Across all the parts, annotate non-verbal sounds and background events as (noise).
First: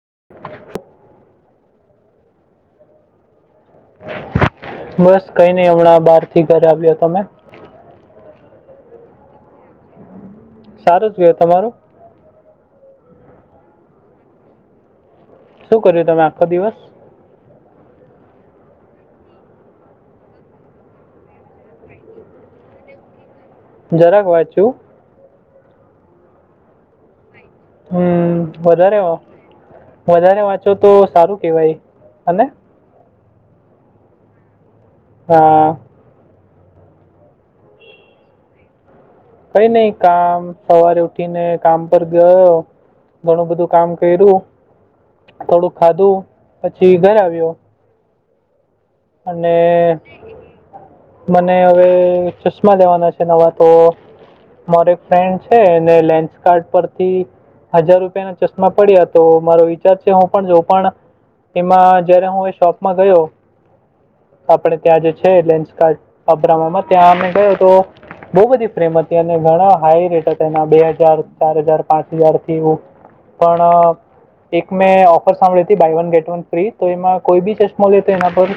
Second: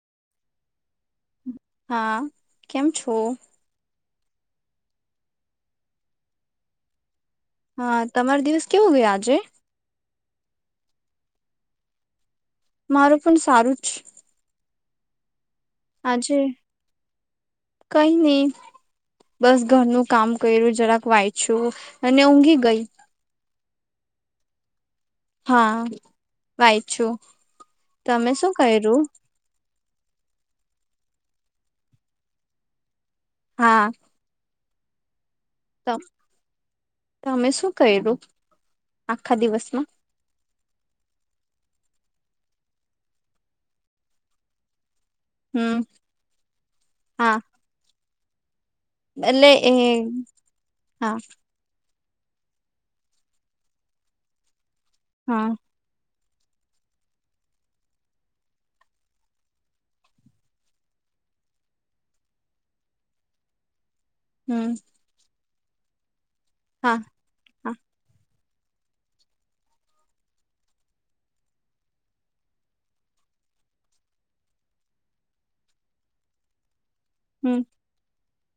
(inaudible) હા કેમ છો. બસ કઈ નઈ હમણાં બહાર થી ઘરે આવ્યા તમે. હા તમારો દિવસ કેવું ગયા આજે. સારું જ જોય તમારું. મારું પણ સારું છે. શું કર્યું તમે હજે આખો દિવસ કઈ નહી. બસ ઘરનું કામ કર્યું જરાક વાયચ્યું અને ઊંઘી ગઈ. જરાક વાત છું. હા વાય છું. હમ વધારે. વધારે વાંચો તો સારું કેવાય અને. હા. હા. તમે શું કર્યું. આખા કઈ દિવસમાં નહી કામ. સવારે ઉઠીને કામ પર ગયો ઘણું બધું કામ કર્યું. થોડુંક હમ ખાધું પછી ઘર હા આવ્યો. એટલે અને એ હા મને હવે. ચશ્મા લેવાના છે નવા તો મારો એક ફ્રેન્ડ હા છે ને લેશ કાર્ડ પરથી હજાર રૂપિયાના ચશ્મા પડ્યા તો મારો વિચાર છે હું પણ જો પણ. એમાં જયારે હું એ શોપમાં ગયો. હમ આપડે ત્યાં જે છે લેશકાડૅ અબ્રમામાં હા ત્યાં અમે ગયો તો. હા બઉ બધી ફ્રેમ હતી અને ઘણા હાઈ રેટ હતા એના બે હજાર ચાર હજાર પાંચ હજાર થી. પણ એક મેં ઓફર સાંભળી હતી buy one get one free. તો એમાં કોઈ બી હમ ચશ્મો લે તો એના પર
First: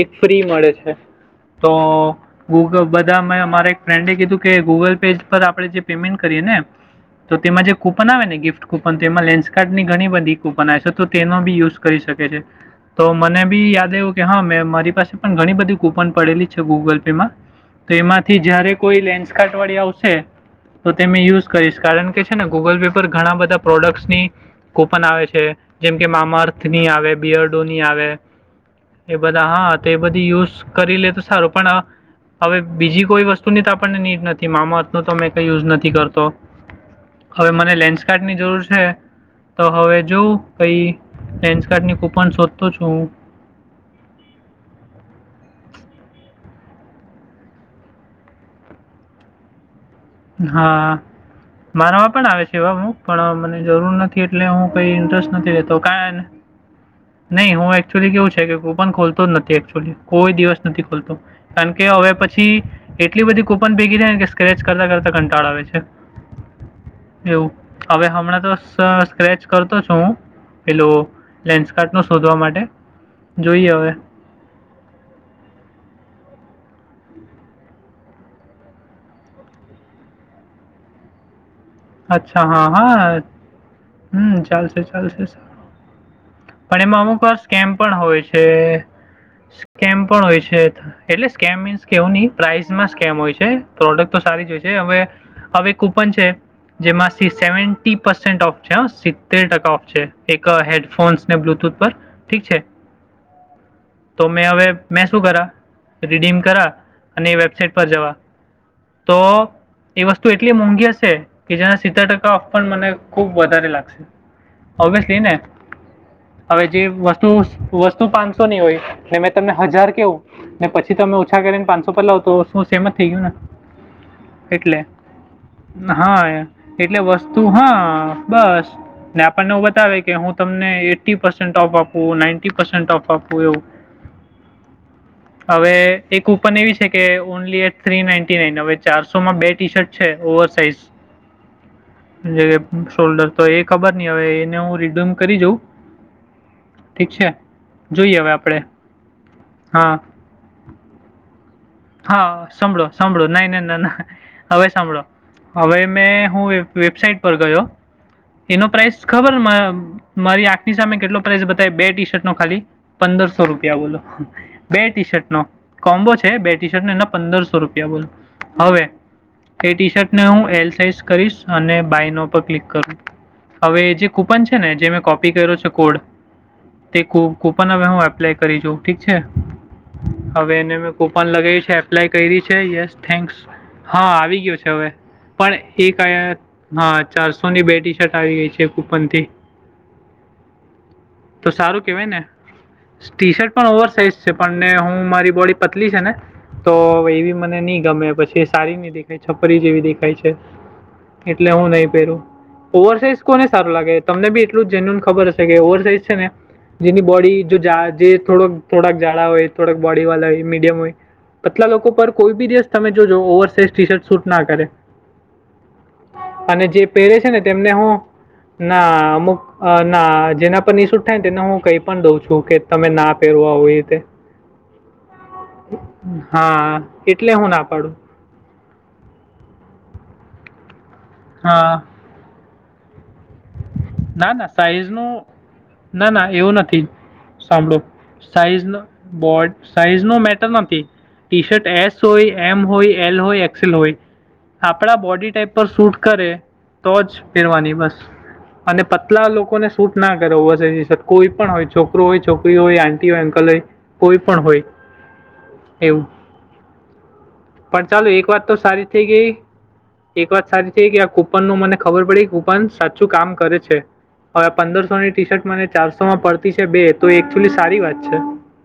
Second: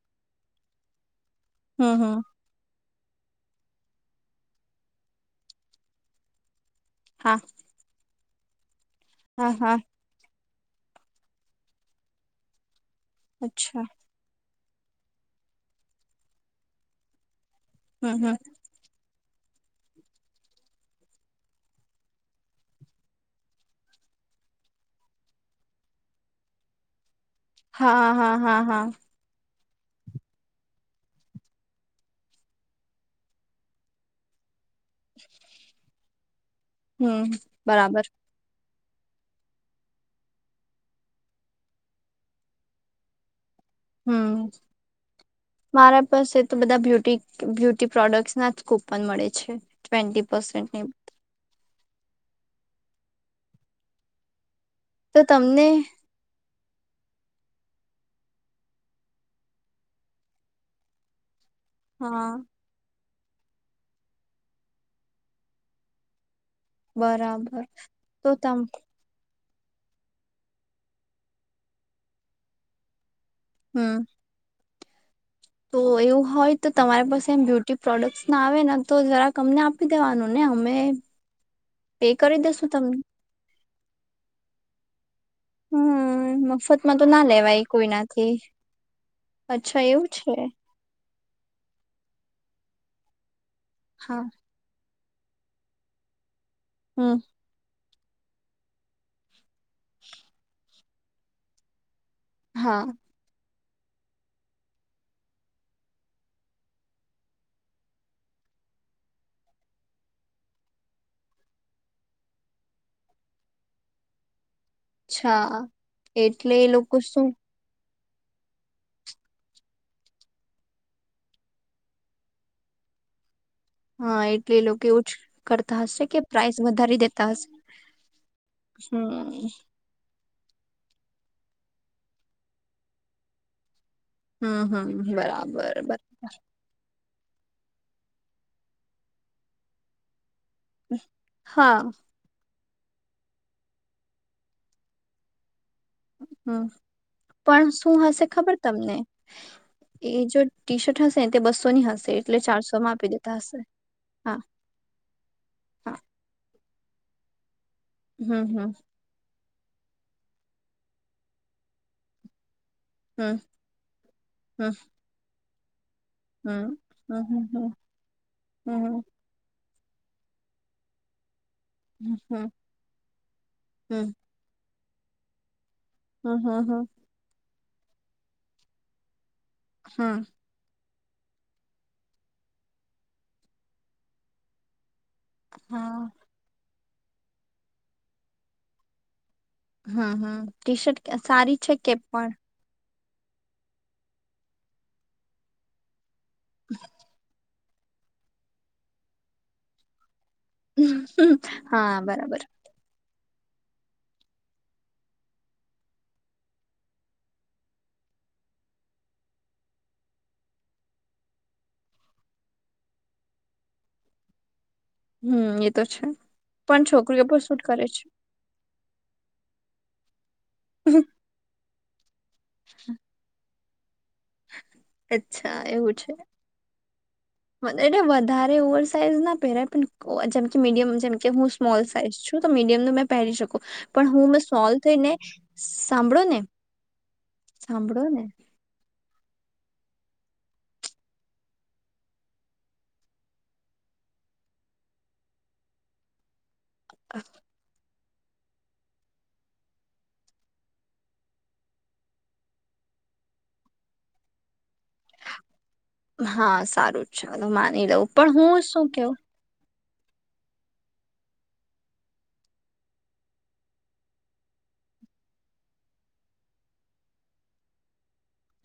એક ફ્રી મળે છે. તો હમ હમ ગૂગલ બસ બધા મેં મારી એક ફ્રેન્ડે કીધું કે ગૂગલ પે પર આપણે જે પેમેન્ટ કરીએ ને. હા તો તેમાં જે કૂપન આવે ને ગિફ્ટ કૂપન તો એમાં હા લેન્સ્કાર્ડ હા ની ઘણી બધી. પણ એસડ તો તેનો બી યુઝ કરી શકે છે તો મને બી અચ્છા યાદ આયવું કે હા, મેં મારી પાસે પણ ઘણી બધી કૂપન પડેલી છે ગૂગલ પેમાં તો હમ હમ એમાંથી જયારે કોઈ લેન્સ ખા અઠવાડયું આવશે. તો તે મેં યુઝ કરીશ કારણ કે છેને ગૂગલ પે પર ઘણાં બધાં પ્રોડક્ટ્સની કૂપન આવે છે. જેમ કે મામાર્થની આવે બિયર્ડોની આવે હા હા હા હા એ બધ હા, તે બધી યુઝ કરી લે તો સારું પણ અ હવે બીજી કોઈ વસ્તુની તો આપણને નીડ નથી મામત તો મેં કઈ યુઝ નથી કરતો હમ હવે મને બરાબર લેન્સકાર્ડની જરૂર છે. તો હવે જોવં કઈ ડેન્સકાર્ડની કૂપન શોધતો છું હું. હમ. મારા પાસે તો બધાં બ્યુટી બ્યુટી પ્રોડક્ટસનાં જ કૂપન મળે છે. ટવેન્ટી પરસન્ટને હા, મારામાં પણ આવે છે એવા હું પણ મને જરૂર નથી એટલે હું કઈ તો ઈન્ટરેસ્ટ નથી તમને લેતો કાન (inaudible) (inaudible) ન‌ઇ હું એકચુઅલી કેવું છેકે કૂપન ખોલતો નથી એકચુઅલી કોઈ દિવસ નથી ખોલતો. કારણ કે હવે હા પછી એટલી બધી કૂપન ભેગી થાયને કે સ્ક્રેચ કરતાં કરતાં કંટાળા આવે છે એવું બરાબર હવે હમણાં તો સ સ્ક્રેચ કરતો છું હું પેલો લેન્સકાર્ડનો ર્શોધવા માટે. જોઈએ હવે. હમ તો એવું હોય તો તમારી પાસે એમ બ્યુટી પ્રોડક્ટનાં આવેને તો જરાક અમને આપી દેવાનુંને. (inaudible) (inaudible) અચ્છા, દેસું હા તમને હા, હમ ચાલશે ચાલશે. હમ પણ મફતમાં એમાં તો અમુક ના વાર લેવાય સ્કેમ પણ હોય કોઈનાથી છે. અચ્છા સ્કેમ એવું પણ હોય છે. એટલે સ્કેમ મીન્સ કેવુંની પ્રાઈઝમાં સ્કેમ હોય છે પ્રોડક્ટ તો હા સારી જ હોય છે હવે હવે કૂપન છે જેમાં હમ સી સેવન્ટી પસેન્ટ ઓફ છે હ તેર ટકા ઓફ છે એક હેડફોન્સને બ્લુટૂથ પર ઠીક છે. હા. તો મેં હવે મે શું કરા રિડીયમ કરા અને વેબસાઇટ પર જવાં. તો એ વસ્તુ એટલી મોંઘી હશે કે જેના સિત્તેર ટકા ઓફર પણ મને ખૂબ વધારે લાગશે. ઓબવિયસલીને અચ્છા એટલે હવે એ જે લોકો શું વસ્તુ વસ તો પાંસોની હોય ને મેં તમને હજાર કેવું ને પછી તમે ઓછા કરીને પાંસો પર લાવ તો શું સેમજ થઈ ગયુંને. હા, એટલે એ લોકો એવું જ કરતાં હશે હા કે પ્રાઈસ એટલે વસ્તુ હા, બસ હમ ને આપણને બતાવે કે હું તમને એટી પસન્ટ ઓફ આપું, નાઈન્ટી પસન્ટ ઓફ આપું એવું. હમ હમ, બરાબર હવે એક બરાબર. કૂપન એવી છે કે only at three ninety nine હવે ચારસોમાં બે ટીશર્ટ છે ઓવરસાઈઝ. હા. શોલ્ડરતો એ ખબરની હવે એને હું રિડ્યુમ કરી જોઉ. હમ. પણ શું જોઈએ હશે હવે ખબર આપણે તમને હા એ જો ટીશર્ટ હશે તે બસોની હા, સાંભળો સાંભળો નાય ના ના ના હા હવે સાંભળો હવે હા મેં હું વેબસાઈટ પર ગયો હમ એનો હમ પ્રાઈસ ખબરમાં મારી આંખની સામે કેટલો પ્રાઈસ બતાય બે ટીશર્ટનો ખાલી. હમ પંદરસો રૂપિયા બોલો હમ બે ટીશર્ટનો કોમ્બો છે બે હમ ટીશર્ટને એના હમ પંદરસો હમ રૂપિયા બોલ, હવે હમ એ ટીશર્ટને હું એલ સાઈઝ કરીશ. અને હમ બાયનો પર હમ ક્લિક કરું હવે જે હમ કૂપન છેને જેમેં કોપી કર્યો છે. કોડ હમ હમ હમ હમ તે કૂપન હવે હું એપ્લાય કરી જોઉ ઠીક છે. હમ હવે એને મે કોપન લગ. છે એપ્લાય કરી છે યસ થેન્ક્સ હા આવી ગયો છે હવે. પણ એક હા હા ચારસો ની બે ટી શર્ટ આવી ગઈ છે કુપન થી. હમ હમ ટી શર્ટ સારી છે સારું કે કહેવાય ને પણ. ટી શર્ટ પણ ઓવર સાઇઝ છે પણને હું મારી બોડી પતલી છે ને તો એવી મને નહી. ગમે પછી સાડી ન દેખાય છપરી જેવી દેખાય છે. એટલે હું હા નહી પેરું બરાબર ઓવરસાઝ. કોને સારું લાગે તમને બી એટલું જ જેન્યુન ખબર હ કે ઓવર સાઇઝ છે ને. જેની બોડી જો જેોડક થોડાક જાડા હોય થોડાક બોડી વાળા હોય મીડિયમ હોય. પટલા લોકો પર કોઈ બી દિવસ તમે જોજો over size T shirt suit ના કરે. હમ એ તો છે અને જે પણ પહેરે છોકરીઓ છે ને પણ શુંટ તેમને કરે હું છે ના અમુક ના જેના પર નિસૂટ થાય ને તેને હું કઈ પણ દઉં છ. શું કે તમે ના પહેરવા હોય તે. અચ્છા એવું છે હા, એટલે હું ના મ પાડું. એને વધારે ઓર. સાઈઝ ના પહેરાય પણ જેમકે મીડિયમ જેમકે હું હા. સ્મોલ સાઈઝ છું તો મીડિયમનું મેં પહેરી શકું. પણ ના હું ના સોલ્વ સાઈઝ નું થઈને ના સાંભળો ના ને એવું નથી. સાંભળો સાઈઝ ન બોર્ડ. સાઈઝ નો મેટર નથી ટી શર્ટ એસ હોય એમ હોય એલ હોય એક્સેલ હોય. આપણા બોડી ટાઈપ પર શૂટ કરે તો જ પેરવાની બસ. અને પતલા લોકોને શૂટ ના કરવું હ કોઈ પણ હોય છોકરો હોય છોકરી હોય આંટી હોય અંકલ હોય. કોઈ પણ હોય. એવું હા સારું ચાલો પણ માની લઉં ચાલો એક વાત તો હું સારી શું થઈ કેવું ગઈ. એક વાત સારી છે કે આ કુપન નું મને ખબર પડીે કુપન સાચું કામ. કરે છે હવે પંદરસોની ટી શર્ટ મને ચારસો માં પડતી છે બે તો એકચુલી સારી વાત છે.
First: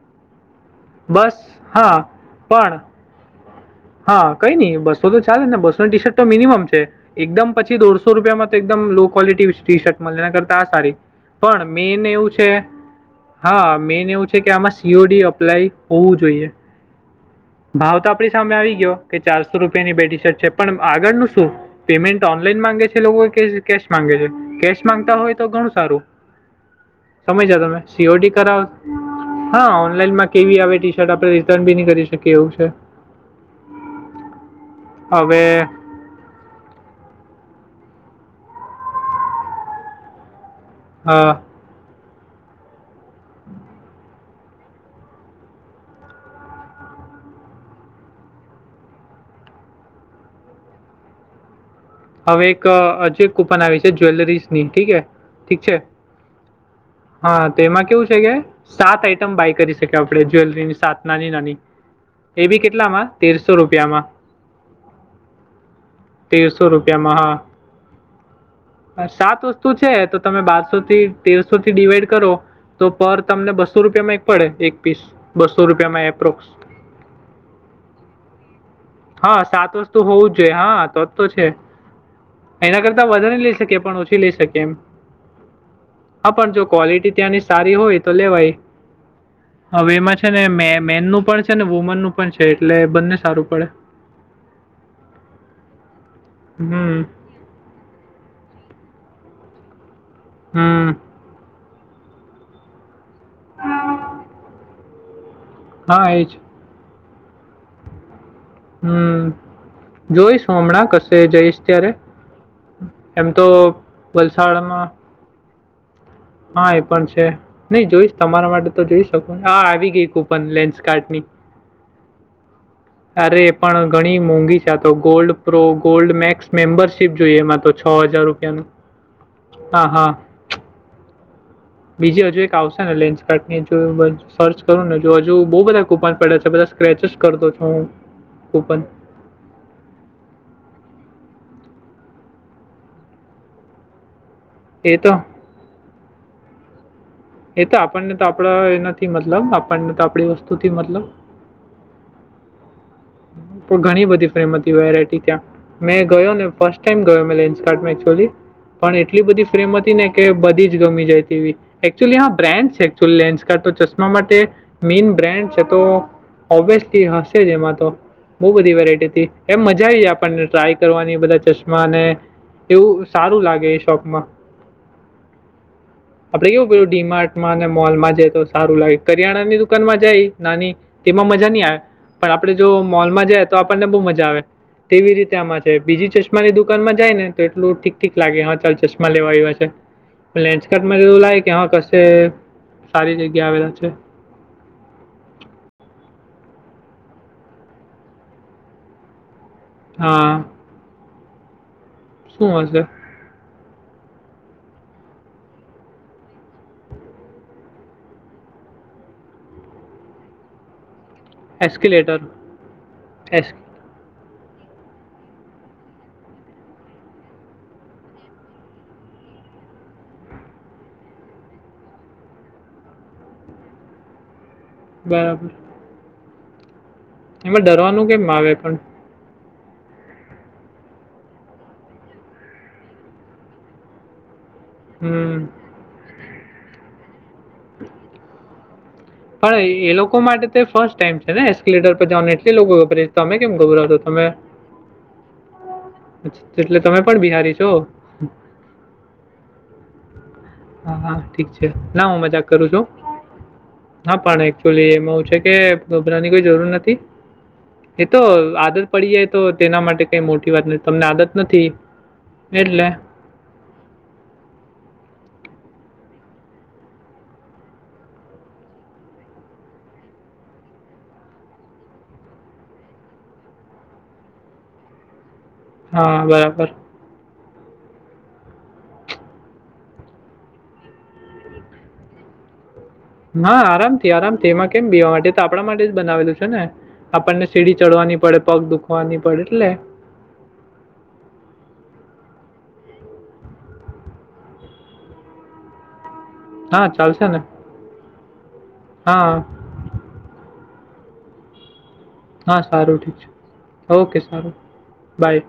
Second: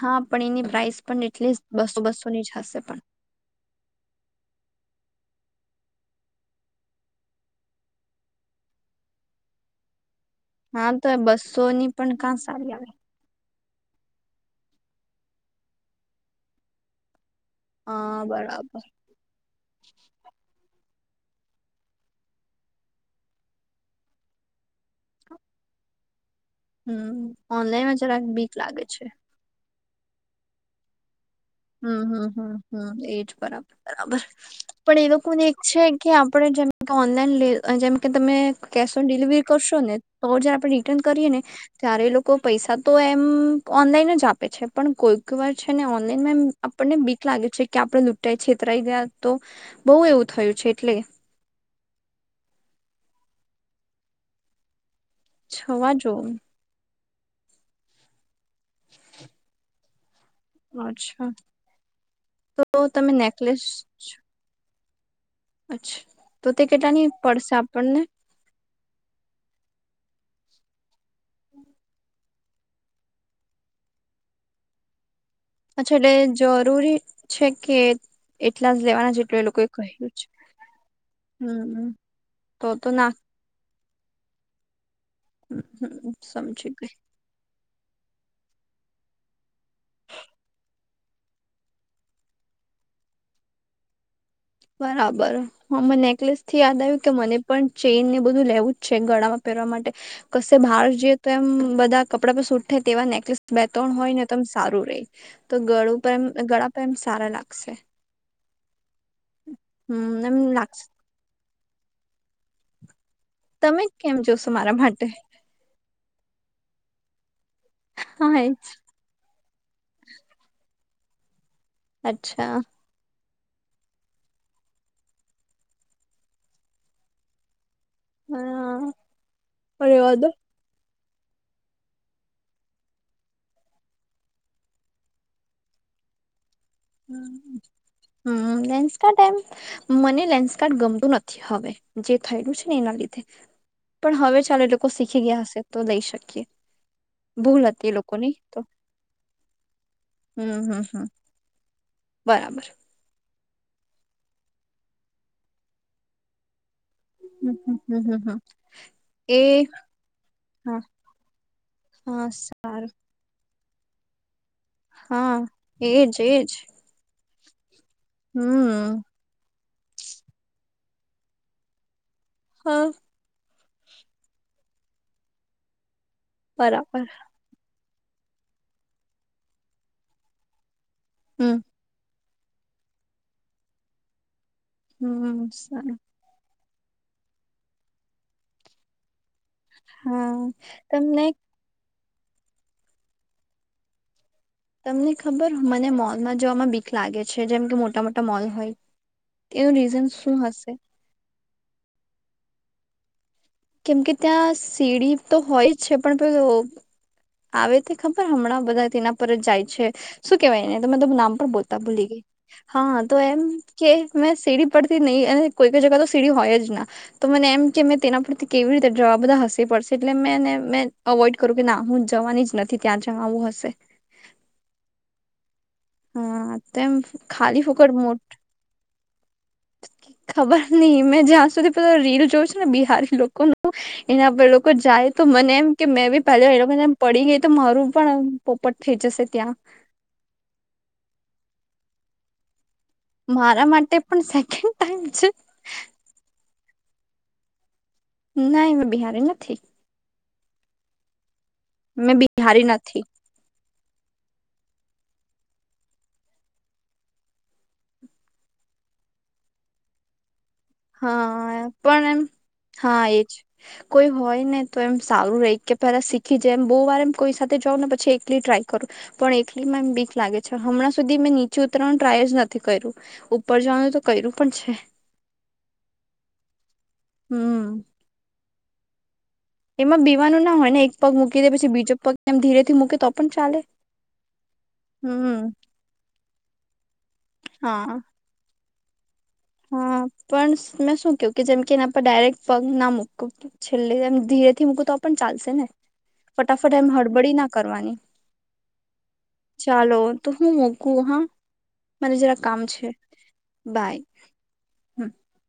હા પણ એની પ્રાઇસ પણ બસ એટલીસ્ટ બસો હા બસોની જ હશે પણ. હા કઈ નઈ બસો તો ચાલે ને બસો ટી શર્ટ તો મિનિમમ છે એકદમ પછી દોઢસો રૂપિયામાં તો એકદમ લો ક્વોલિટી. મ કરતા આ હા સારી તો એ બસો પણ ની મેન એવું કાં છે. સારી આવે હા મેન એવું છે કે આમાં સીઓડી અપ્લાય હોવું જોઈએ. ભાવ તો હા આપડી સામે આવી બરાબર ગયો કે ચારસો રૂપિયાની બેટી શર્ટ છે પણ. આગળનું શું પેમેન્ટ ઓનલાઈન માંગે છે લોકો કેશ માંગે છે. કેશ માંગતા હોય તો ઘણું સારું. હમ્મ સમજ્યા તમે ઓનલાઈનમાં જરાક બીક લાગે છે. ઓલાનમાં કેવી આવે ટી શર્ટ આપણે. રિટર્ન બી નહીં હમ્મ કરી હમ્મ શકીએ એવું હમ્મ છે હમ્મ એજ બરાબર બરાબર. પણ એ હવે લોકોને એક છે, કે આપડણે જેમ કે ઓનલાઈન લ જેમ. કે તમે કેશ ઓન ડિલિવરી કરશો ને તો જયારે આપણે રિટર્ન કરીએ હા ને ત્યારે એ લોકો. પૈસા તો એમ ઓનલાઈન જ આપે છે, પણ કોઈક વાર છે ને ઓનલાઈનમાં એમ આપણને બીક લાગે છે, કે આપડ લૂંટાઈ છેતરાઈ ગયા તો બહુ એવું થયું છે એટલે. હવે એક હજી કૂપન આવી છે, જ્વેલરીઝ ની ઠીકે. છવા જૂન. હા, તો એમાં કેવું છે કે સાત આઈટમ બાય કરી શકે આપ. આપણે જ્વેલરીની સાત નાની અચ્છા નાની એ બી તો કેટલામાં તમે તેરસો નેકલેસ રૂપિયામાં. અચ્છા તો તે. તેરસો કેટલાની રૂપિયામાં પડશે આપણને હા સાત વસ્તુ છે. તો તમે બારસો થી તેરસો થી ડિવાઈડ કરો. તો પર તમને બસ્સો રૂપિયામાં એક પડે એક પીસ. બસો અચ્છા રૂપિયામાં એટલે એપ્રોક્સ જરૂરી છે, કે એટલા જ લેવાના હા, જેટલું એ લોકોએ સાત વર્ષ તોુ કહ્યું છે. હોવું જ જોઈએ હા તો તો હમ તો એના તો કરતા ના વધારે લઈ શકે પણ ઓછી લઈ શકી એમ. હમ હા, પણ જો સમજી ગઈ ક્વોલિટી ત્યાંની સારી હોય તો લેવાય. હવે એમાં છે ને મેનનું પણ છે ને વુમનનું પણ છે, એટલે બંને સારું પડે બરાબર હ અમે નેકલેસ થી યાદ આવ્યું હમ કે મને પણ ચેઇન ને બધું લેવું જ છે, ગણા પરવા માટે કશે બહાર હમ જઈએ, તો એમ બધા કપડા પર સટ થાય તેવા નેક્ બે ત્રણ હોય ને તમ સારું રે તો હા ગળું એ જ ગળા પ્રેમ સારા લાગશે, હમ્મ હમ એમ જોઈશું લાગશે હમણાં કશે જઈશ, ત્યારે એમ તો તમે કેમ જોશો મારા વલસાડમાં માટે હા એ પણ છે નહી જોઈશ, હા એ તમારા માટે તો જોઈ શકોને આ આવી ગઈ કુપન લેન્સ કાટની અચ્છા અરે પણ ઘણી મોંઘી છે, તો gold pro gold max membership જોઈએ, એમાં તો છ હજાર રૂપિયાનું હા હા હા રેવા દો (inaudible) બીજી હજુ એક આવશે ને લેન્સ કાર ની સર્ચ કરું ને જો હજુ બહુ બધા કુપન પડે છે, બધા સ્ક્રેચસ કરતો છું, હમ્મ કૂપન. લેન્સ કારડ એમ મને લેન્સકારડ ગમતું નથી હવે. જે થયેલું છે ને એના લીધે પણ હવે ચાલે લોકો એ તો શીખી ગયા હશે તો લઈ શકીએ, એ ભૂલ તો હતી આપણને તો લોકોની આપણા એ નથી મતલબ આપણને તો આપડી હમ વસ્તુથી હમ મતલબ હમ બરાબર પણ ઘણી બધી ફ્રેમ હતી વેરાયટી ત્યાં મેં ગયો ને ફસ્ટ ટાઈમ ગયો મે લ હમ એન્ટ હમ હમ હમ એકક્ચુઅલી હમ પણ એટલી એ બધી ફ્રેમ હતી ને કે બધી જ હા ગમી જાય તેવી, હા હ બ્રેન્ડ છે, સારું એકચુઅલી લેન્સ કાર તો ચશ્મા માટે મેીન હા બ્રાન્ડ છે, તો એજ એજ ઓબ્વિયસલી હશે જ એમાં તો બહ બધી હમ વેરાયટી હતી એમ મજા આવી જાય આપણને ટ્રાય કરવાની બધા ચશ્માને હા એવું સારું લાગે એ શોપમાં, આપડે કેવું બરાબર ડીમાર્ટમાં અને મોલમાં જાય તો સારું લાગે કરિયાણા ની દુકાનમાં જાય નાની તેમાં મજા હમ નહી, આવે પણ આપડે જો મોલમાં જાય તો આપણને બહુ મજા આવે, તેવી રીતે હમ આમાં છે સારું બીજી ચશ્માની દુકાનમાં જાય ને એલું ઠીક ઠીક લાગે હા ચાલ ચશ્મા હા લેન્ચ કટમાં જેવું તમને લાયક કશે સારી જગ્યા આવેલા છે તમને ખબર મને મોલમાં જોવામાં બીખ લાગે છે જેમ કે મોટા મોટા મોલ હોય એવું રીઝન હા શું હશે શું હશે કેમ કે ત્યાં સીડી તો હોય જ છે પણ પ આવે તે ખબર હમણાં બધા તેના પર જ જાય છે શું કેવાયનેમે બોલતા ભૂલી એસ્કલેટર ગઈ હા તો એમ એસ કે મેં સીડી પરથી નહીં અને કોઈ કઈ જગા તો સીડી હોય જ ના તો મને એમ કે મેં તેના પરથી કેવી રીતે જવા બધા હસી પડશે એટલે મેને મેં અવોઈડ કરું કે ના હું જવાની જ નથી ત્યાં જવા આવુંશે હ બરાબર હા તેમ એમાં ખાલી ફોકટ ડરવાનું કેમ મોટી આવે પણ ખબર નહ મેં જ્યાં સુધી પ રીલ જોય છે ને બિહારી લોકોનું એના પર જાય તો હમ મને એમ કે મેં બી પહેલા એ લોકોને પડી ગઈ તો મારું પણ પોપ પણ એ લોકો માટે તે ફર્સ્ટ ટાઈમ છે ને એસ્કલેટર પર જવાનું એટલે લોકો તમે કેમ મારા ગબરાતો માટે પણ તમે સેકન્ડ ટાઈમ છે એટલે તમે પણ બિહારી છો ના એમાં બિહારી નથી હા હા ઠીક છે ના મેં હું મજાક બિહારી કરું છું. નથી હા પણ એકચુલી એમાં હું છે કે કોઈ જરૂર નથી. એ તો આદત પડી જાય તો તેના માટે વાત નથી. તમને આદત હા નથી પણ એમ એટલે. હા એજ કોઈ હોય ને તો એમ સારું રેય કે પેલા શીખી જેમ બો વાર એમ કોઈ સાથે જાઉ ને પછી એકલી ટ્રાય કરું પણ એકલી માં એમ બીક લાગે છે. હમણાં સુધી મેં નીચે ઉતરવાનું ટ્રાય જ નથી કર્યું. ઉપર જવાનું તો કર્યું પણ છે. હા બરાબર હમ એમાં બીવાનું ના હોય ને એક પગ મૂકી દે પછી બીજો પગ એમ ધીરેથી મૂ હા આરામથી આરામથી એમાં કેમ બીવા માટે તો હમ આપણા માટે જ બનાવેલું છે ને. આપણને સીડી હા ચડવાની પડે પગ દુઃખ હા પણ મેં શું કેવ કે જેમ કે એના પર ડાયરેક્ટ ના મૂકું. છેલ્લે એમ ધીરે થી મૂકું તો પણ ચાલશે ને. ફટાફટ હા એમ ચાલશે હળબડી ને. ના કરવાની હા, ચાલો તો હું મોક કુ હા મને જરા હા કામ છે સારું ઠીક બાય. ઓકે હ બાય.